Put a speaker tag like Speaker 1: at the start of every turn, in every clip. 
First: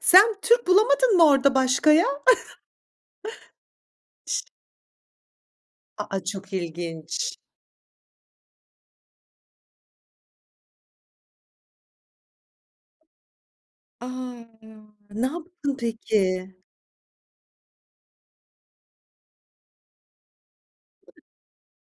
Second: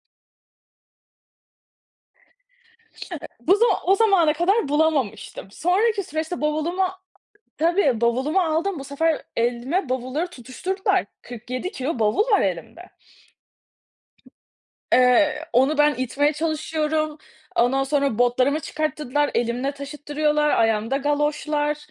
Speaker 1: Sen Türk bulamadın mı orada başka ya?
Speaker 2: bu zam o zamana
Speaker 1: Ş
Speaker 2: kadar bulamamıştım. Sonraki
Speaker 1: A a,
Speaker 2: süreçte
Speaker 1: çok
Speaker 2: bavulumu
Speaker 1: ilginç.
Speaker 2: tabii bavulumu aldım. Bu sefer elime bavulları tutuşturdular, 47 kilo bavul var elimde.
Speaker 1: A! Ne
Speaker 2: Eee,
Speaker 1: yaptın
Speaker 2: onu ben itmeye
Speaker 1: peki?
Speaker 2: çalışıyorum, ondan sonra botlarımı çıkarttırdılar, elimle taşıttırıyorlar, ayağımda galoşlar.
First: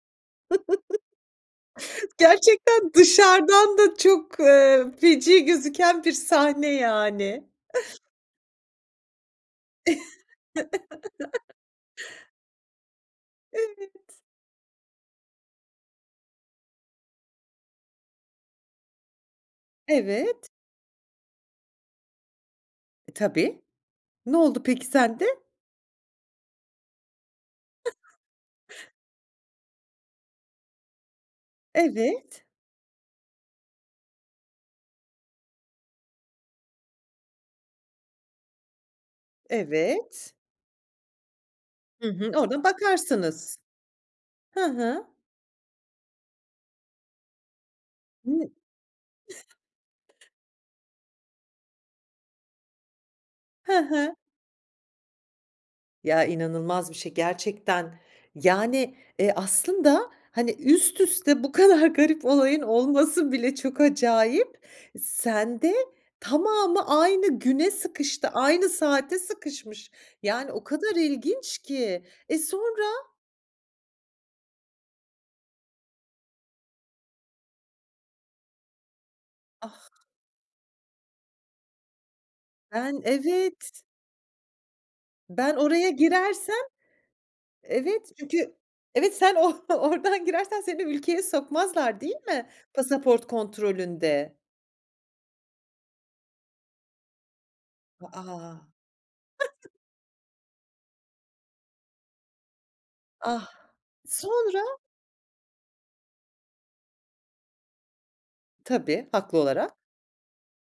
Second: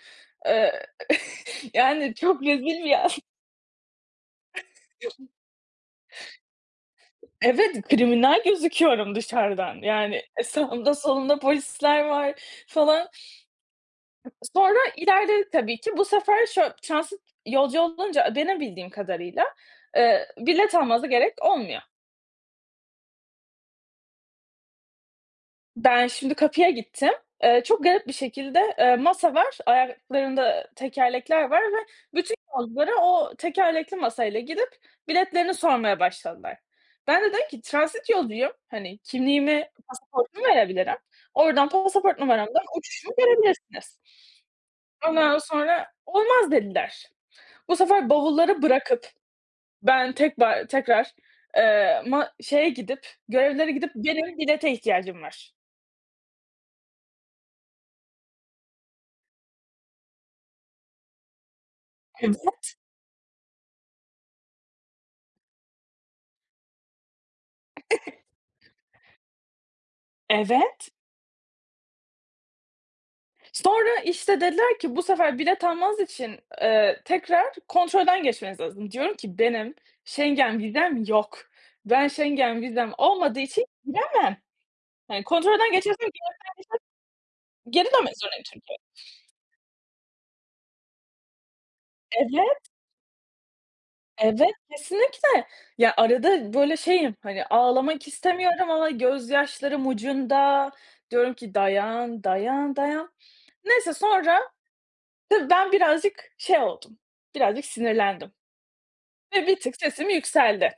Speaker 2: Eee, yani, çok rezil bir
Speaker 1: Gerçekten
Speaker 2: yaz.
Speaker 1: dışarıdan da çok, eee, feci gözüken bir sahne, yani.
Speaker 2: Evet, kriminal gözüküyorum dışarıdan, yani eee, sağımda solumda polisler var falan.
Speaker 1: Evet.
Speaker 2: Sonra ilerledik tabii ki. Bu sefer şöy transit yolcu olunca, benim bildiğim kadarıyla, eee,
Speaker 1: Evet.
Speaker 2: bilet almanıza gerek olmuyor.
Speaker 1: Tabii. Ne oldu peki sende?
Speaker 2: Ben şimdi kapıya gittim, eee, çok garip bir şekilde, eee, masa var, ayaklarında tekerlekler var ve bütün
Speaker 1: Evet.
Speaker 2: yolculara o tekerlekli masayla gidip biletlerini sormaya başladılar. Bende dedim ki transit yolcuyum, hani, kimliğimi
Speaker 1: Evet.
Speaker 2: pasaportumu verebilirim, oradan
Speaker 1: Hı
Speaker 2: pasaport
Speaker 1: hı, oradan
Speaker 2: numaramdan uçuşumu
Speaker 1: bakarsınız,
Speaker 2: görebilirsiniz.
Speaker 1: hı hı.
Speaker 2: Ondan sonra, olmaz dediler, bu sefer
Speaker 1: Ni
Speaker 2: bavulları bırakıp, ben tekrar tekrar, eee, ma şeye gidip görevlilere
Speaker 1: Hı
Speaker 2: gidip
Speaker 1: hı.
Speaker 2: benim bilete ihtiyacım var.
Speaker 1: Ya, inanılmaz bir şey gerçekten, yani, eee, aslında, hani, üst üste bu kadar garip olayın
Speaker 2: Evet.
Speaker 1: olması bile çok acayip. Sen de tamamı aynı güne sıkıştı, aynı saate sıkışmış. Yani, o
Speaker 2: Evet.
Speaker 1: kadar ilginç ki, eee, sonra?
Speaker 2: Sonra işte dediler ki bu sefer bilet almanız için, eee, tekrar kontrolden geçmeniz lazım. Diyorum ki benim
Speaker 1: Ah!
Speaker 2: Schengen vizem yok. Ben, Schengen vizem
Speaker 1: Ben,
Speaker 2: olmadığı için
Speaker 1: evet.
Speaker 2: giremem. Hani,
Speaker 1: Ben
Speaker 2: kontrolden
Speaker 1: oraya
Speaker 2: geçersem geri dönmek
Speaker 1: girersem,
Speaker 2: istesem, geri
Speaker 1: evet
Speaker 2: dönmek zorundayım
Speaker 1: çünkü
Speaker 2: çünkü.
Speaker 1: evet sen o oradan girersen seni ülkeye sokmazlar değil mi
Speaker 2: Evet.
Speaker 1: pasaport kontrolünde?
Speaker 2: Evet, kesinlikle ya, arada böyle şeyim, hani, ağlamak
Speaker 1: A!
Speaker 2: istemiyorum ama gözyaşlarım ucunda diyorum ki dayan, dayan, dayan.
Speaker 1: Ah!
Speaker 2: Neyse sonra
Speaker 1: Sonra?
Speaker 2: tabii ben birazcık şey oldum birazcık sinirlendim
Speaker 1: Tabii, haklı
Speaker 2: ve bir
Speaker 1: olarak.
Speaker 2: tık sesim yükseldi.